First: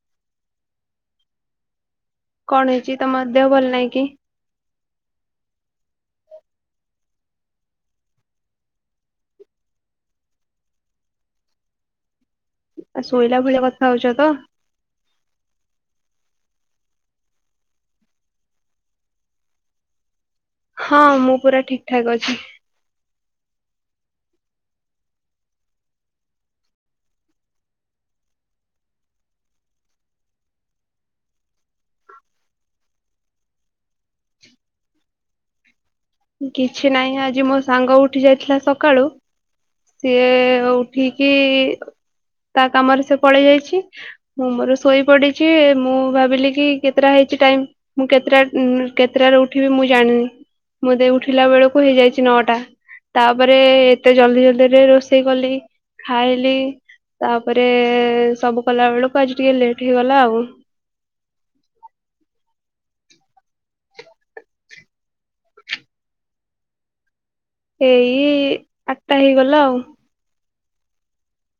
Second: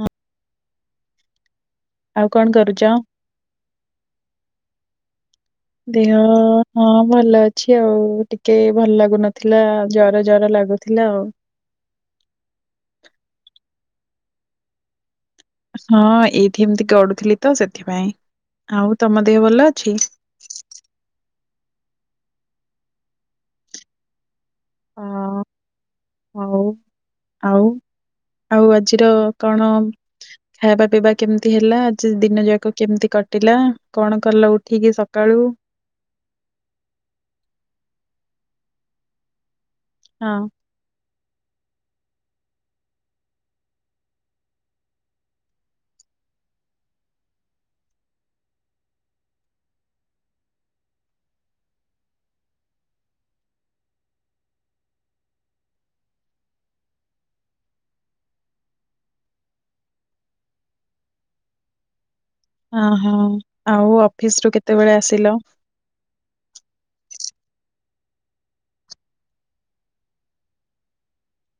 ହଁ। କଣ କରୁଛ? ହେଇଛି ତମ ଦେହ ଭଲ ନାହିଁ କି? ଦେହ ହଁ ଭଲ ଅଛି ଆଉ ଟିକେ ଭଲ ଲାଗୁନଥିଲା ଜର ଜର- ଲାଗୁଥିଲା ଆଉ। ଆ ଶୋଇଲା ଭୁଳିଆ କଥା ହଉଛ ତ। ହଁ ଏଇଠି ଏମିତି ଗଢୁଥିଲି ତ ସେଥିପାଇଁ ଆଉ ତମ ଦେହ ଭଲ ଅଛି। ହଁ ମୁଁ ପୁରା ଠିକ ଠାକ୍ ଅଛି। ହ ହଉ ଆଉ ଆଉ ଆଜିର କଣ ଖାଇବା ପିଇବା କେମିତି ହେଲା ଆଜି ଦିନ ଯାକ କେମିତି କ କଟିଲା କଣ କଲ ଉଠିକି ସକାଳୁ? କିଛି ନାହିଁ ଆଜି ମୋ ସାଙ୍ଗ ଉଠି ଯାଇଥିଲା ସକାଳୁ। ସିଏ ହଁ। ଉଠିକି ତା କାମରେ ସେ ପଳେଇ ଯାଇଛି ମୁଁ ମୋର ଶୋଇ ପଡିଛି ମୁଁ ଭାବିଲି କି କେତେଟା ହେଇ ଟ ମୁଁ କେତେଟା କେତେଟାରେ ଉଠିବି ମୁଁ ଜାଣିନି ମୁଁ ଦେଇ ଉଠିଲା ବେଳକୁ ହେଇଯାଇଛି ନଅଟା ତାପରେ ଏତେ ଜଲ୍ଦି ଜଲଦି ରୋଷେଇ କଲି ଖାଇଲି। ତାପରେ ସବୁ କଲା ବେଳକୁ ଆଜି ଟିକେ ଲେଟ ହେଇଗଲା ଆଉ। ହ ହଁ ଆଉ ଅଫିସ ରୁ କେତେବେଳେ ଆସିଲ? ଏଇ ଆଠଟା ହେଇଗଲା ଆଉ।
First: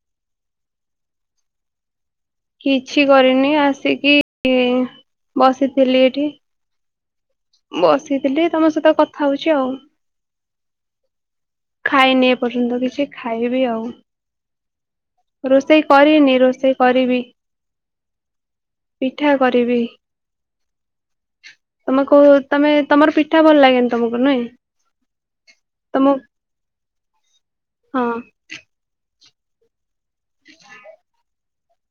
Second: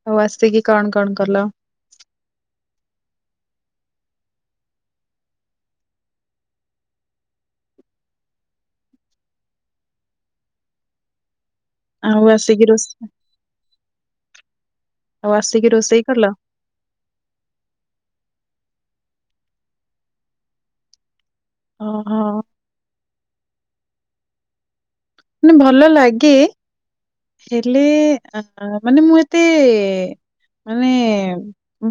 ଆଉ ଆସ କିି କଣ କଣ କଲ? କିଛି କରିନି ଆସିକି ବସିଥିଲି ଏଠି। ମୁ ବସିଥିଲି ତମ ସହିତ କଥା ହଉଛି ଆଉ। ଆଉ ଖାଇନି ଏ ଆସିକି ପର୍ଯ୍ୟନ୍ତ ରୋଷେ କିଛି ଖାଇବି ଆଉ। ଆଉ ଆସିକି ରୋଷେଇ କଲ? କରିନି ରୋଷେଇ କରିବି। ପିଠା କରିବି ତମେ ଓହୋ। କହୁ ତମେ ତମର ପି ଠା ଭଲ ଲାଗେନି ତମକୁ ନାହିଁ? ମାନେ ଭଲ ଲାଗେ ହେଲେ ହଁ ଆ ମାନେ ମୁଁ ଏ ତେ ମାନେ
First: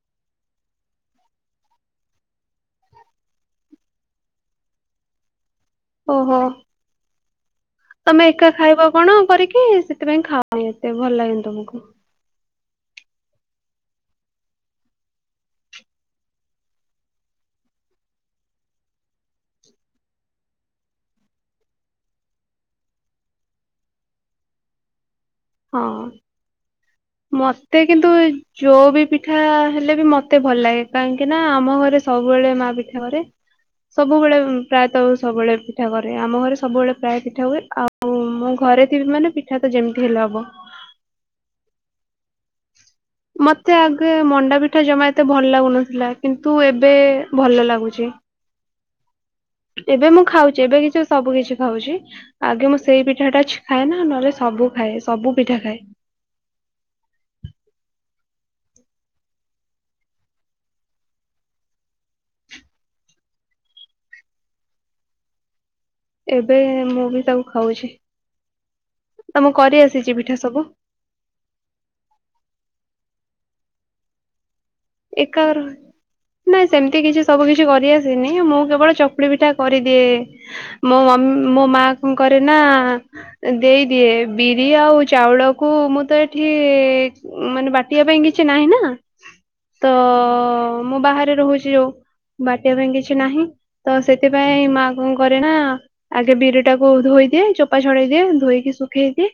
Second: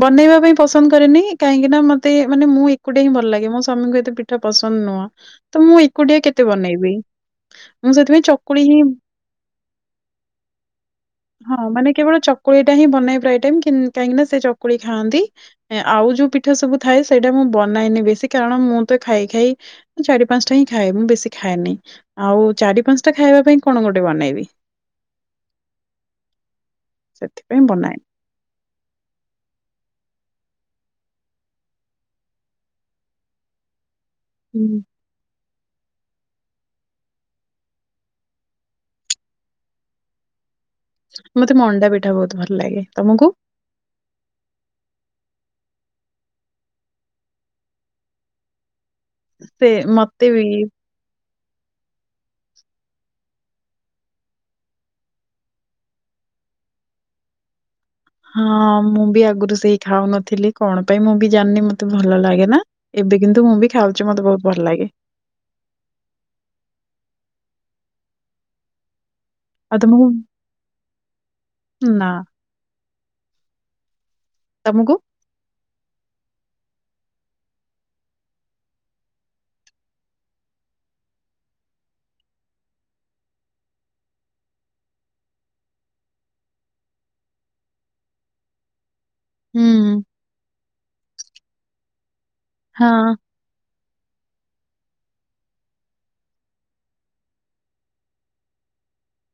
ବନେଇବା ପାଇଁ ପସନ୍ଦ କରେନି କାହିଁକିନା ମତେ ମାନେ ମୁ ଏକୁଟିଆ ହିଁ ଭଲ ଲାଗେ ମୋ ସ୍ଵାମୀଙ୍କୁ ଏତେ ପିଠା ପସନ୍ଦ ନୁହଁ ତ ମୁଁ ଏକୁଟିଆ ଓହୋ କେତେ ବନେଇବି। ମୁଁ ସେଥିପାଇଁ ତମେ ଏକା ଚକୁଳି ହିଁ ଖାଇବ କଣ କରିକି ସେଥିପାଇଁ ଖଅନି ଏତେ ଭଲ ଲାଗେନି ତମକୁ। ଚକୁଳି ଟା ହିଁ ବନେଇ ପ୍ରାୟେ ଟାଇମ କାହିଁକିନା ସେ ଚକୁଳି ଖାନ୍ତି ଆଉ ଯଉ ପିଠା ସବୁ ଥାଏ ସେଇଟା ମୁ ବନାଇନି ବେଶୀ କାରଣ ମୁଁ ତ ଖାଇ ଖାଇ ଚାରି ପାଞ୍ଚଟା ହିଁ ଖାଏ ମୁଁ ବେଶୀ ଖାଏନି ଆଉ ଚାରି ପାଞ୍ଚଟା ଖାଇବା ପାଇଁ କଣ ଗୋଟେ ବନେଇବି। ହଁ ସେଥିପାଇଁ ମତେ ବନାଏନି। କିନ୍ତୁ ଯୋଉ ବି ପିଠା ହେଲେ ବି ମତେ ମତେ ଭଲ ଲାଗେ କାହିଁକି ନା ଆମ ଘରେ ସବୁବେଳେ ମା ପିଠା କରେ ସବୁବେଳେ ପ୍ରାୟତଃ ସବୁବେଳେ ପିଠା କରେ ଆମ ଘରେ ସବୁବେଳେ ପ୍ରାୟ ପିଠା ହୁଏ ଆଉ ମୁଁ ଘରେ ଥିବିି ମାନେ ପିଠା ତ ଯେମିତି ହେଲେ ହ ବ ମତେ ମଣ୍ଡା ପି ମତେ ଆଗେ ମଣ୍ଡା ପିଠା ଜମା ଏତେ ଭଲ ଲାଗୁନ ଥିଲା। କିନ୍ତୁ ଏବେ ଭଲ ଲାଗୁଚି। ସେ ଏବେ ମୁଁ ମତେ ବି ଖାଉଚି ଏବେ କିଛି ସବୁ କିଛି ଖାଉଚି। ଆଗେ ମୁଁ ସେଇ ପିଠାଟା ଛ ଖାଏନା ନହେଲେ ସବୁ ଖାଏ, ସବୁ ପିଠା ଖାଏ। ହଁ ମୁଁ ବି ଆଗୁରୁ ସେଇ ଖାଉନଥିଲି କଣ ପାଇଁ ମୁଁ ବି ଜାଣିନି ମତେ ଭଲ ଲାଗେନା ଏ ବେ କିନ୍ତୁ ମୁଁ ବି ଖାଉଚି ମତେ ବହୁତ ଭଲ ଲାଗେ। ଏବେ ମୁଁ ବି ତାକୁ ଖାଉଚି। ତମକୁ କରି ଆସିଚି ପିଠା ସବୁ? ନା ତମକୁ? ଏକା [unintelligible] ନାଇଁ ସେମତି କିଛି ସବୁ କିଛି କରି ଆସେନି, ମୁଁ କେବଳ ଚକୁଳି ପିଠା କରିଦିଏ ମୋ ମମ ମୋ ମା କଁ କରେନା ଦେଇଦିଏ ବିରି ଆଉ ଚାଉଳକୁ ମୁଁ ତ ଏଠି କି ମାନେ ବାଟିଆ ପାଇଁ କିଛି ନାହିଁ ନା। ତ ହୁଁ ମୁଁ ବାହାରେ ରହୁଚି ଆଉ ବାଟିବା ହଁ ପାଇଁ କିଛି ନାହିଁ। ତ ସେଥିପାଇଁ ମା କଁ କରେ ନା ଆଗେ ବିରି ଟାକୁ ଧୋଇଦିଏ, ଚୋପା ଛଡେଇ ଦିଏ। ଧୋଇକି ଶୁଖେଇକି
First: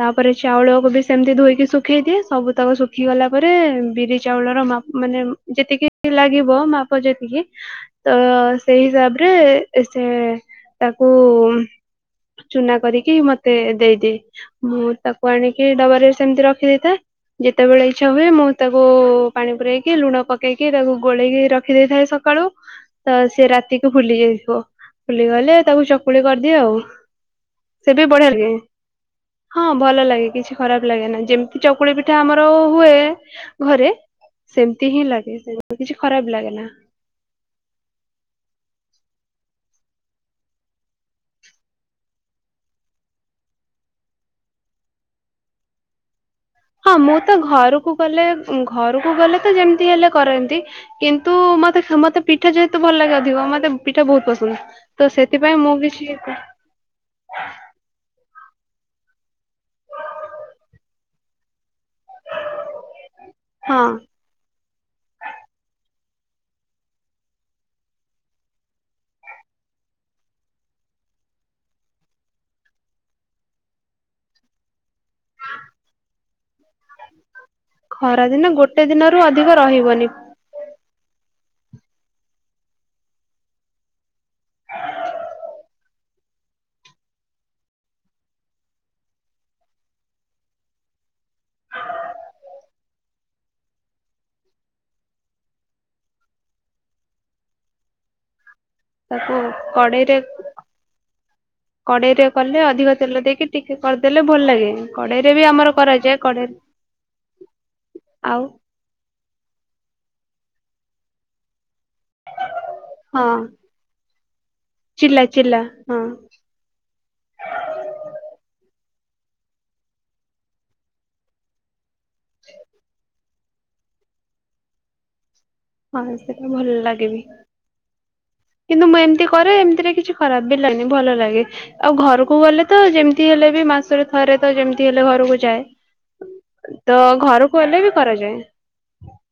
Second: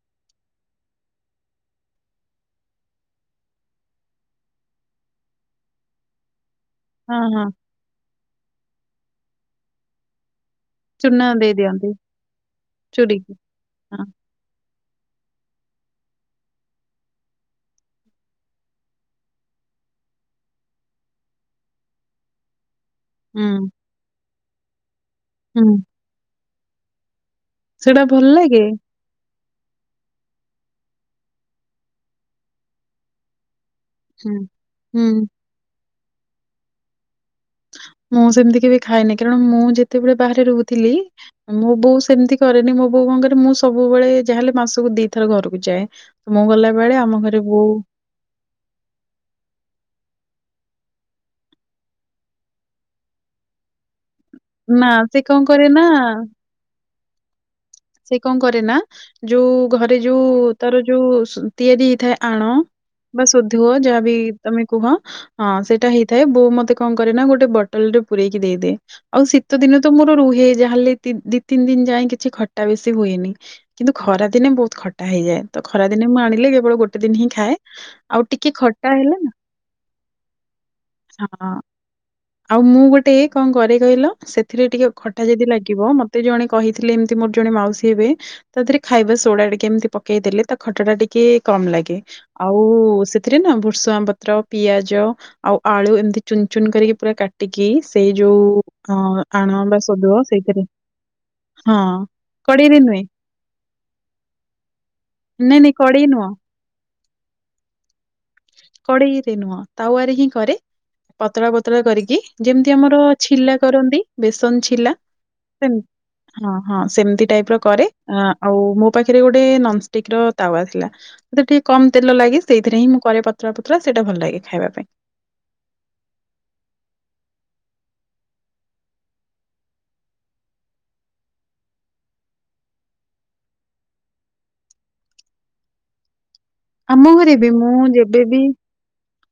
ତାପରେ ଚାଉଳକୁ ବି ସେମତି ଧୋଇକି ଶୁଖେଇ ଦିଏ ସବୁ ତକ ଶୁଖିଗଲା ପରେ ବିରି ଚାଉଳର ମାପ ମାନେ ଯେତିକି ଲାଗିବ, ମାପ ହଁ ଯେତିକି ହଁ ତ ସେଇ ହିସାବରେ ସେ ତାକୁ ଚୂନା ଦେଇ ଦିଅନ୍ତି ଚୁନା କରିକି ଚୁରିକି ମତେ ହଁ ଦେଇଦିଏ ମୁଁ ତାକୁ ଆଣି ଡବାରେ ସେମତି ରଖି ଦେଇଥାଏ ଯେତେବେଳେ ଇଛା ହୁଏ ମୁଁ ତାକୁ ପାଣି ପୁରେଇ କି ଲୁଣ ପକେଇକି ତାକୁ ଗୋଳେଇକି ରଖିଦେଇଥାଏ ସକାଳୁ, ତ ସିଏ ହୁଁ ରାତିକୁ ଫୁଲି ଯାଏ। ବ ଫୁଲିଗଲେ ତାକୁ ଚକୁଳି କରିଦିଏ ଆଉ। ସେ ସେଇଟା ବି ବଢିଆ ଭଲ ଲାଗେ? ହଁ ଭଲ ଲାଗେ କିଛି ଖରାପ ଲାଗେନା ଯେମତି ଚକୁଳି ପିଠା ଆମର ହୁଏ ଘରେ। ହୁଁ। ସେମତି ହିଁ ହୁଁ ଲାଗେ ସେ କିଛି ଖରାପ ଲାଗେନା। ମୁଁ ସେମତି କେବେ ଖାଇନି କାରଣ ମୁଁ ଯେତେବେଳେ ବାହାରେ ରହୁଥିଲି, ମୋ ବୋଉ ସେମତି କରେନି ମୋ ବୋଉ କଣ କରେ ମୁଁ ସବୁବେଳେ ଯା ହେଲେ ମାସକୁ ଦିଥର ଘରକୁ ଯାଏ। ମୁଁ ଗଲା ହଁ ବେଳେ ଆମ ମୁଁ ତ ଘରେ ବୋଉ ଘରକୁ ଗଲେ ଉଁ ଘରକୁ ଗଲେ ତ ଯେମତି ହେଲେ କରନ୍ତି କିନ୍ତୁ ମତେ ମତେ ପିଠା ଯେହେତୁ ଭଲ ଲାଗେ ଅଧିକ ମତେ ପି ଠା ବହୁତ ପସନ୍ଦ, ନା ତ ସେ କଣ ସେଥିପାଇଁ କରେ ମୁଁ କିଛି ନା ସେ କଣ କରେ ନା, ଯୋଉ ଘରେ ଯୋଉ ତାର ଯୋଉ [unintelligible] ତିଆରି ହେଇଥାଏ ଆଣ ବା ସୋଧୁଅ ହଁ ଯାହା ବି ତମେ କୁହ ହଁ ସେଇଟା ହେଇ ଥାଏ। ବୋଉ ମତେ କଣ କରେ ନା ଗୋଟେ ବଟଲରେ ପୁରଇକି ଦେଇଦିଏ ଆଉ ଶୀତଦିନେ ତ ମୋର ରୁହେ ଯାହେଲେ ଦି ତିନ ଦିନ ଯାଏ କିଛି ଖ ଟା ବେଶୀ ହୁଏନି କିନ୍ତୁ ଖରା ଦିନେ ବହୁତ ଖଟା ହେଇଯାଏ। ତ ଖରା ଦିନେ ମୁଁ ଆଣିଲେ କେବଳ ଗୋଟେ ଦିନ ହିଁ ଖାଏ। ଆଉ ଟିକେ ଖରାଦିନେ ଗୋଟେ ଖଟା ହେଲେ ଦିନରୁ ନା ଅଧିକ ରହିବନି। ହଁ। ଆଉ ମୁଁ ଗୋଟେ କଣ କରେ କହିଲ ସେଥିରେ ଟିକେ ଖଟା ଯଦି ଲାଗିବ ମତେ ଜଣେ କହିଥିଲେ ଏମତି ମୋର ଜଣେ ମାଉସୀ ହେବେ, ତା ଧେରେ ଖାଇବା ସୋଡା ଟିକେ ଏମତି ପକେଇଦେଲେ, ତା ଖଟାଟା ଟିକେ କମ ଲାଗେ। ଆଉ ସେଥିରେ ନା ଭୃଷଙ୍ଗ ପତ୍ର, ପିଆଜ, ଆଉ ଆଳୁ ଏମତି ଚୁନ ଚୁନ କରିକି ପୁରା କାଟ ଟିକି ସେଇ ଯୋଉ ଅ ତାକୁ ଆଣ ବା କଡେଇରେ ସୋଦୁଅ ସେଇଥେରେ, ହଁ କଡେଇରେ କଲେ କଡ଼େଇରେ ଅଧିକ ନୁହେଁ। ତେଲ ଦେଇକି ଟିକେ କରିଦେଲେ ଭଲ ଲାଗେ କଡେଇରେ ବି ନାଇଁ ଆମର ନାଇଁ କଡ଼େଇ କରାଯାଏ, ନୁହଁ, କଡେଇ ଆଉ। କଡେଇରେ ନୁହଁ ତାୱାରେ ହିଁ କରେ, ପତଳା ପତ ତଳା କରିକି ଯେମତି ଆମର ହଁ ଛିଲା କରନ୍ତି, ବେସ ନ ଛିଲା ଚିଲା ଚିଲା ସେମ ହଁ ହଁ ହଁ ସେମତି ଟାଇପର କରେ, ଆ ଆଉ ମୋ ପାଖରେ ଗୋଟେ ନନଷ୍ଟିକ ର ତାୱା ଥିଲା, ମତେ ଟିକେ କମ ତେଲ ଲାଗି ସେଇଥିରେ ହିଁ ମୁଁ କରେ ପ ତଳା ପତଳା ସେଇଟା ଭଲ ଲାଗେ ଖାଇବା ପାଇଁ। ମତେ ସେଇଟା ଭଲ ଲାଗେ ବି। କିନ୍ତୁ ମୁଁ ଏମିତି କରେ ଏମିତିରେ କିଛି ଖରାପ ବି ଲାଗେନି ଭଲ ଲାଗେ। ଆଉ ଘରକୁ ଗଲେ ତ ଯେମିତି ହେଲେ ବି ମାସରେ ଥରେ ତ ଯେମିତି ହେଲେ ଘରକୁ ଯାଏ। ତ ଆମ ଘରେ ବି ଘରକୁ ମୁଁ ଗଲେ ଯେବେ କରାଯାଏ ବି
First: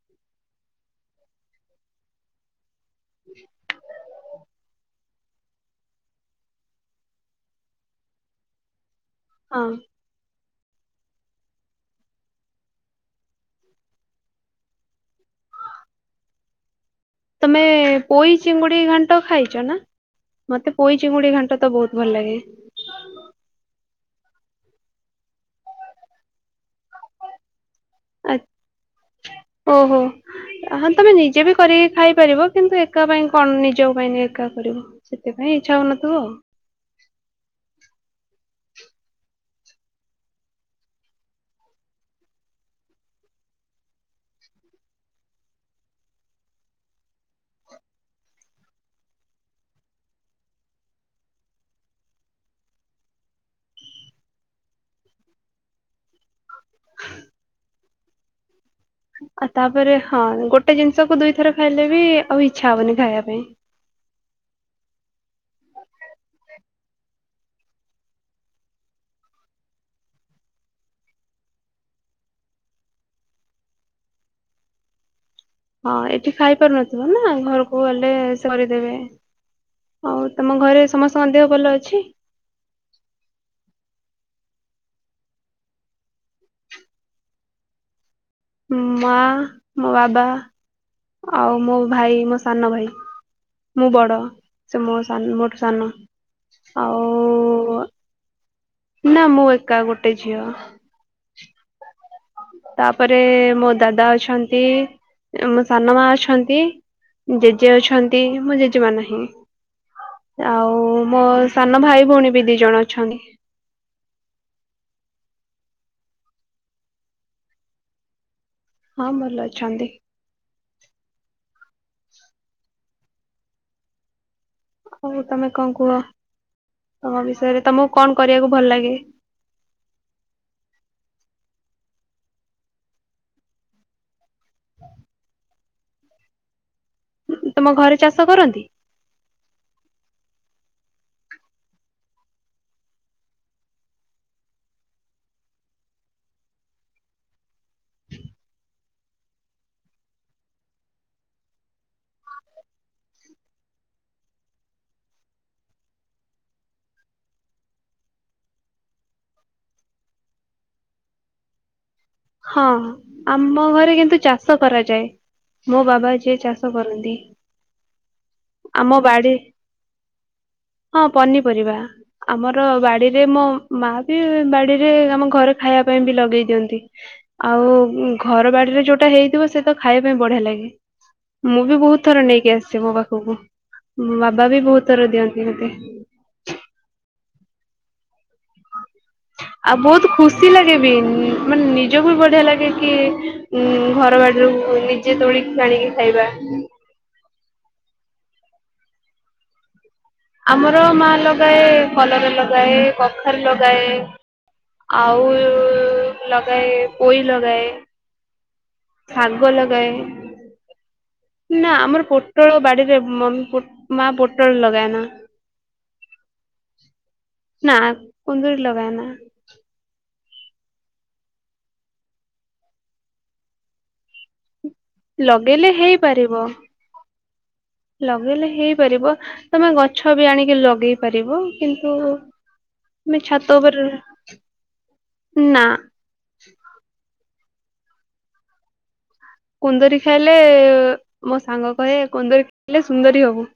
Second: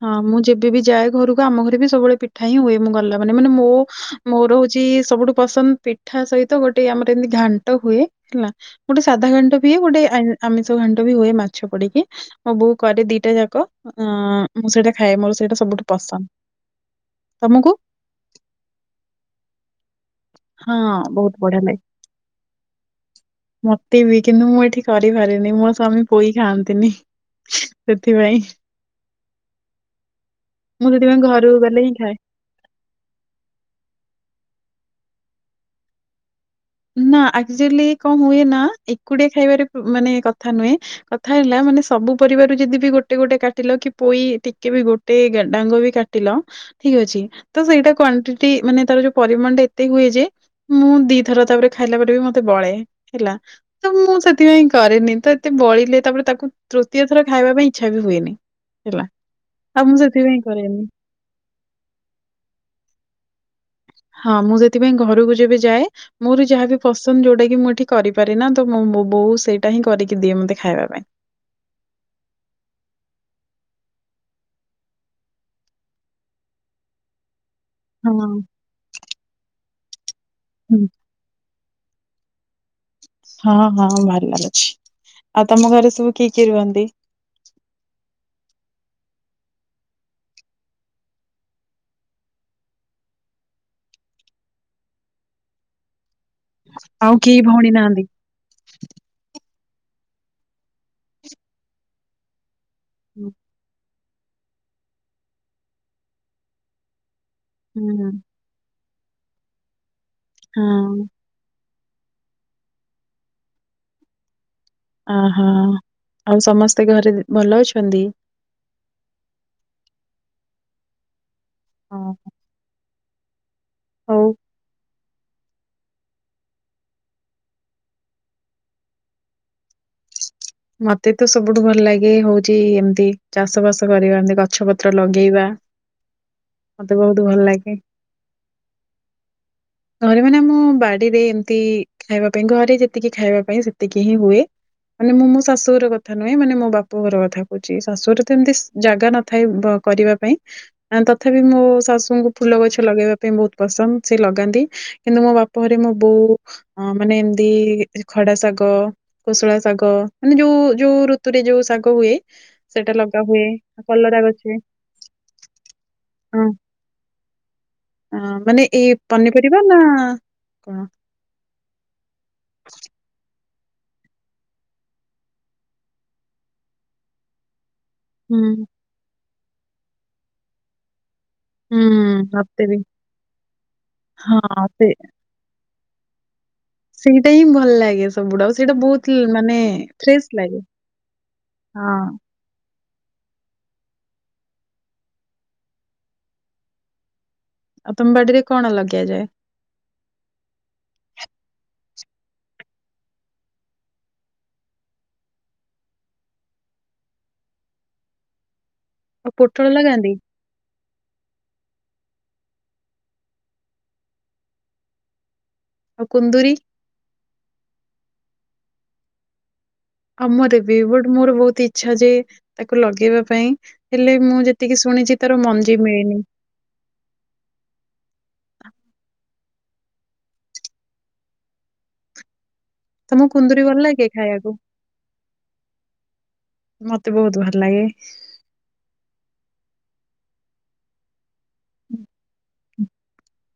ହଁ ମୁଁ ଯେବେ ବି ଯାଏ ଘରକୁ ଆମ ଘରେ ବି ସବୁବେଳେ ପିଠା ହିଁ ହୁଏ। ମୁଁ ଗଲା ମାନେ ମାନେ ମୋ ମୋର ହଉ ଚି ସବୁଠୁ ପସନ୍ଦ ପିଠା ସହିତ ଗୋଟେ ଆମର ଏମିତି ଘାଣ୍ଟ ହୁଏ ହେଲା ଗୋଟେ ସାଧା ଖାଣ୍ଟ ହଁ। ହୁଏ ଗୋଟେ ଆ ଆମିଷ ଘାଣ୍ଟ ବି ହୁଏ ମାଛ ପଡିକି ମୋ ବୋଉ କରେ ଦିଟା ଯାକ। ଉଁ ମୁଁ ସେଇଟା ଖାଏ ମୋର ସେଇଟା ସବୁଠୁ ପସନ୍ଦ। ତମେ ତମକୁ ପୋଇ ଚିଙ୍ଗୁଡି ଘାଣ୍ଟ ଖାଇଛ ନା? ମତେ ହଁ ପୋଇଚିଙ୍ଗୁଡି ବହୁତ ଘାଣ୍ଟ ବଢିଆ ଲାଗେ। ତ ବହୁତ ଭଲ ଲାଗେ। ମୋତେ ବି କିନ୍ତୁ ମୁଁ ଏଠି କରିପାରେନି ମୋ ସ୍ଵାମୀ ପୋଇ ଖାଆନ୍ତିନି। ସେଥିପାଇଁ। ଓ ହୋ ହଁ ମୁଁ ତମେ ସେଥିପାଇଁ ନିଜେ ବି ଘରକୁ ଗଲେ କରିକି ହିଁ ଖାଏ। ଖାଇପାରିବ କିନ୍ତୁ ଏକା ପାଇଁ କଣ ନିଜ ପାଇଁ ଏକା କରିବ। ସେଥିପାଇଁ ଇଛା ହଉନଥିବ ଆଉ। ନା ଆକ୍ଚୁଲି କଣ ହୁଏ ନା ଏକୁଟିଆ ଖାଇବାରେ ମାନେ କଥା ନୁହେଁ, କଥା ହେଲା ମାନେ ସବୁ ପରିବାରୁ ଯଦି ବି ଗୋଟେ ଗୋଟେ କାଟିଲ କି ପୋଇ ଟିକେ ବି ଗୋଟେ ଡାଙ୍ଗ ବି କାଟିଲ ଠିକ ଅଛି ତ ସେଇଟା କ୍ଵଣ୍ଟିଟି ମାନେ ତାର ଯୋଉ ପରିମାଣ ଟା ଏତେ ହୁଏ ଯେ ମୁଁ ଦି ଥର ତାପରେ ଖାଇଲା ପରେ ବି ମତେ ବଳେ ହେଲା ତ ମୁଁ ସେଥିପାଇଁ କରେନି। ତ ଏତେ ବଳିଲେ ତାପରେ ତାକୁ ତୃତୀୟ ଥର ଖାଇବା ପାଇଁ ଇଚ୍ଛା ବି ହୁଏନି। ହେଲା ଆଉ ତାପରେ ମୁଁ ହଁ ସେଥିପାଇଁ ଗୋଟେ କରେନି। ଜିନିଷକୁ ଦୁଇଥର ଖାଇଲେ ବି ଆଉ ଇଚ୍ଛା ହବନି ଖାଇବା ପାଇଁ। ହଁ ମୁଁ ସେଥିପାଇଁ ଘରକୁ ଯେବେ ଯାଏ ମୋର ଯାହାବି ପସନ୍ଦ ଯୋଉଟା କି ମୁଁ ଏଠି କରିପାରେନା, ତ ମୁଁ- ମୁଁ ବୋଉ ସେଇଟା ହିଁ କରିକି ଦିଏ ମତେ ଖାଇବା ପାଇଁ। ହଁ ଏଠି ଖାଇ ପାରୁନଥିବ ନା ଘରକୁ ଗଲେ ହଁ ସେ କରିଦେବେ। ଆଉ ତମ ହୁଁ ଘରେ ସମସ୍ତଙ୍କ ଦେହ ଭଲ ଅଛି? ହଁ ହଁ ଭଲ ଅଛି ଆଉ, ତମ ଘରେ ସବୁ କିଏ କିଏ ରୁହନ୍ତି? ମା, ମୋ ବାବା ଆଉ ମୋ ଭାଇ ମୋ ସାନ ଭାଇ। ମୁଁ ବଡ ସେ ମୋ ସାନ ମୋଠୁ ସାନ। ଆଉ କେହି ଭଉଣୀ ନାହାନ୍ତି? ନା ମୁଁ ଏକା ଗୋଟେ ଝିଅ। ତାପରେ ହୁଁ ମୋ ଦାଦା ଅଛନ୍ତି, ମୋ ସାନ ମା ଅଛନ୍ତି। ଜେଜେ ଅଛନ୍ତି, ମୋ ଜେଜେମା ନାହିଁ। ଆଉ ହଁ ମୋ ସାନ ଭାଇ ଭଉଣୀ ବି ଦି ଜଣ ଅଛନ୍ତି। ଅ- ହଁ ଆଉ ସମସ୍ତେ ଘରେ ଭଲ ଅଛନ୍ତି? ହଁ ଭଲ ଅଛନ୍ତି। ଓ ହୋ ହଉ। ହଉ ତମେ କଣ କୁହ, ତମ ବିଷୟରେ ତମକୁ କଣ କରିବାକୁ ଭଲ ଲାଗେ? ମତେ ତ ସବୁଠୁ ଭଲ ଲାଗେ ହଉଚି, ଏମତି ଚାଷ ବାସ କରିବା ଏମିତି ଗଛ ପତ୍ର ଲଗେଇବା। ମତେ ବହୁତ୍ ଭଲ ତମ ଲାଗେ। ଘରେ ଚାଷ କରନ୍ତି? ଘରେ ମାନେ ମୁଁ ବାଡିରେ ଏମିତି ଖାଇବା ପାଇଁ ଘରେ ଯେତିକି ଖାଇବା ପାଇଁ ସେତିକି ହିଁ ହୁଏ। ମାନେ ମୁଁ ମୋ ଶାଶୁଘର କଥା ନୁହେଁ ମାନେ ମୋ ବାପା ଘର କଥା କହୁଛି। ଶାଶୁଘରେ ତ ଏମିତି ଜାଗା ନ ଥାଏ ବ କରିବା ପାଇଁ। ତଥାପି ମୋ ଶାଶୁଙ୍କୁ ଫୁଲ ଗଛ ଲଗେଇବା ପାଇଁ ବହୁତ ପସନ୍ଦ ସେ ଲଗାନ୍ତି। କିନ୍ତୁ ମୋ ବାପ ବାପଘରେ ମୋ ବୋଉ ମାନେ ଏମତି ଖଡା ଶାଗ, କୋ ଶଳା ଶାଗ ମାନେ ଯୋଉ ଯୋଉ ଋତୁରେ ଯୋଉ ଶା ହଁ ଆମ ଘରେ କଲରା କିନ୍ତୁ ଗଛ ଚାଷ କରାଯାଏ। ମୋ ବାବା ଯିଏ ଚାଷ କରନ୍ତି। ହଁ ମାନେ ଏ ଆମ ବାଡି ପନିପରିବା ନା କଣ? ହଁ ପନିପରିବା ଆମର ବାଡିରେ ମୋ ମା ବି ବାଡିରେ ଆମ ଘରେ ଖାଇବା ପାଇଁ ବି ଲଗେଇ ଦିଅନ୍ତି। ଆଉ ଉ ହୁଁ ଘର ବାଡିରେ ଯୋଉଟା ହେଇଥିବ ସେ ତ ଖାଇବା ପାଇଁ ବଢିଆ ଲାଗେ। ମୁଁ ବି ହୁଁ ବହୁତ ଥର ନେଇକି ମତେ ବି। ଆସିଛି ମୋ ପାଖକୁ ମୋ ବାବା ବି ହଁ ବହୁତ ସେ ଥର ଦିଅନ୍ତି ମୋତେ ସେଇଟା ହିଁ ଭଲ ଲାଗେ ସବୁଡା ଆଉ ସେଇଟା ବହୁତ୍ ଆଉ ବହୁତ୍ ଖୁସି ଲାଗେ ବି ମାନେ ହଁ ନିଜକୁ ବି ବଢିଆ ଲାଗେ କି ଘର ବାଡିରୁ ନିଜେ ତୋଳିି କି ଆଣିକି ଖାଇବା। ଆଉ ତୁମବାଡିରେ କଣ ଲଗାଯାଏ? ଆମର ମା ଲଗାଏ କଲରା ଲଗାଏ, କଖାରୁ ଲଗାଏ ଆଉ ଲଗାଏ ପୋଇ ଲଗାଏ। ଆଉ ଶାଗ ପୋଟଳ ଲଗାଏ ଲଗାନ୍ତି? ନା ଆମର ପୋଟଳ ବାଡ଼ିରେ ମ ମାଆ ପୋଟଳ ଲଗାଏ ନା ଆଉ କୁନ୍ଦୁରୀ ନା କୁନ୍ଦୁରି ଲଗାଏ ନାଁ। ଆମର ବି ବଟ୍ ମୋର ବହୁତ୍ ଇଛା ଯେ ତାକୁ ଲଗେଇବା ପାଈଁ। ହେଲେ ମୁଁ ଯେ ଲଗେଇଲେ ହେଇପାରିବ। ଲଗେଇଲେ ହେଇ ପାରିବ। ତମେ ଗଛ ବି ଆଣିକି ଲାଗିପାରିବ ତମକୁ କୁନ୍ଦୁରି ଭଲ ଲାଗେ ଖାଇବାକୁ? ନା ନାଇ କୁନ୍ଦରି ଖାଇଲେ ମୋ ସାଙ୍ଗ କହେ କୁନ୍ଦୁରି ଖାଇଲେ ସୁନ୍ଦରୀ ହୋବୁ।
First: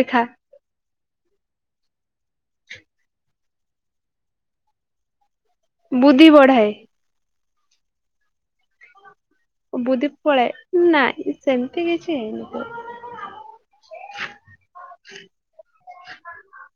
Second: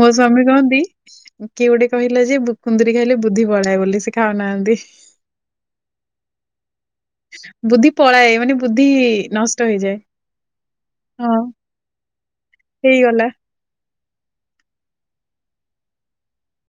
ମୋ ସ୍ଵାମୀ କହନ୍ତି କିଏ ଗୋଟେ କହିଲା ଯେ କୁନ୍ଦୁୁରୀ ଖାଇଲେ ବୁ ବୁଦ୍ଧି ପଳାଏ ବୋଲି ସେ ଖାଉନାହାନ୍ତି। ବୁଦ୍ଧି ବଢାଏ ବୁଦ୍ଧି ପଳାଏ ମାନେ ବୁଦ୍ଧି ନଷ୍ଟ ହେଇଯାଏ। ବୁଧି ପଳାଏ ହଁ ନାଇଁ ସେମିତି କିଛି ହେଇନି ଏଵେ। ହେଇଗଲା। [unintelligible]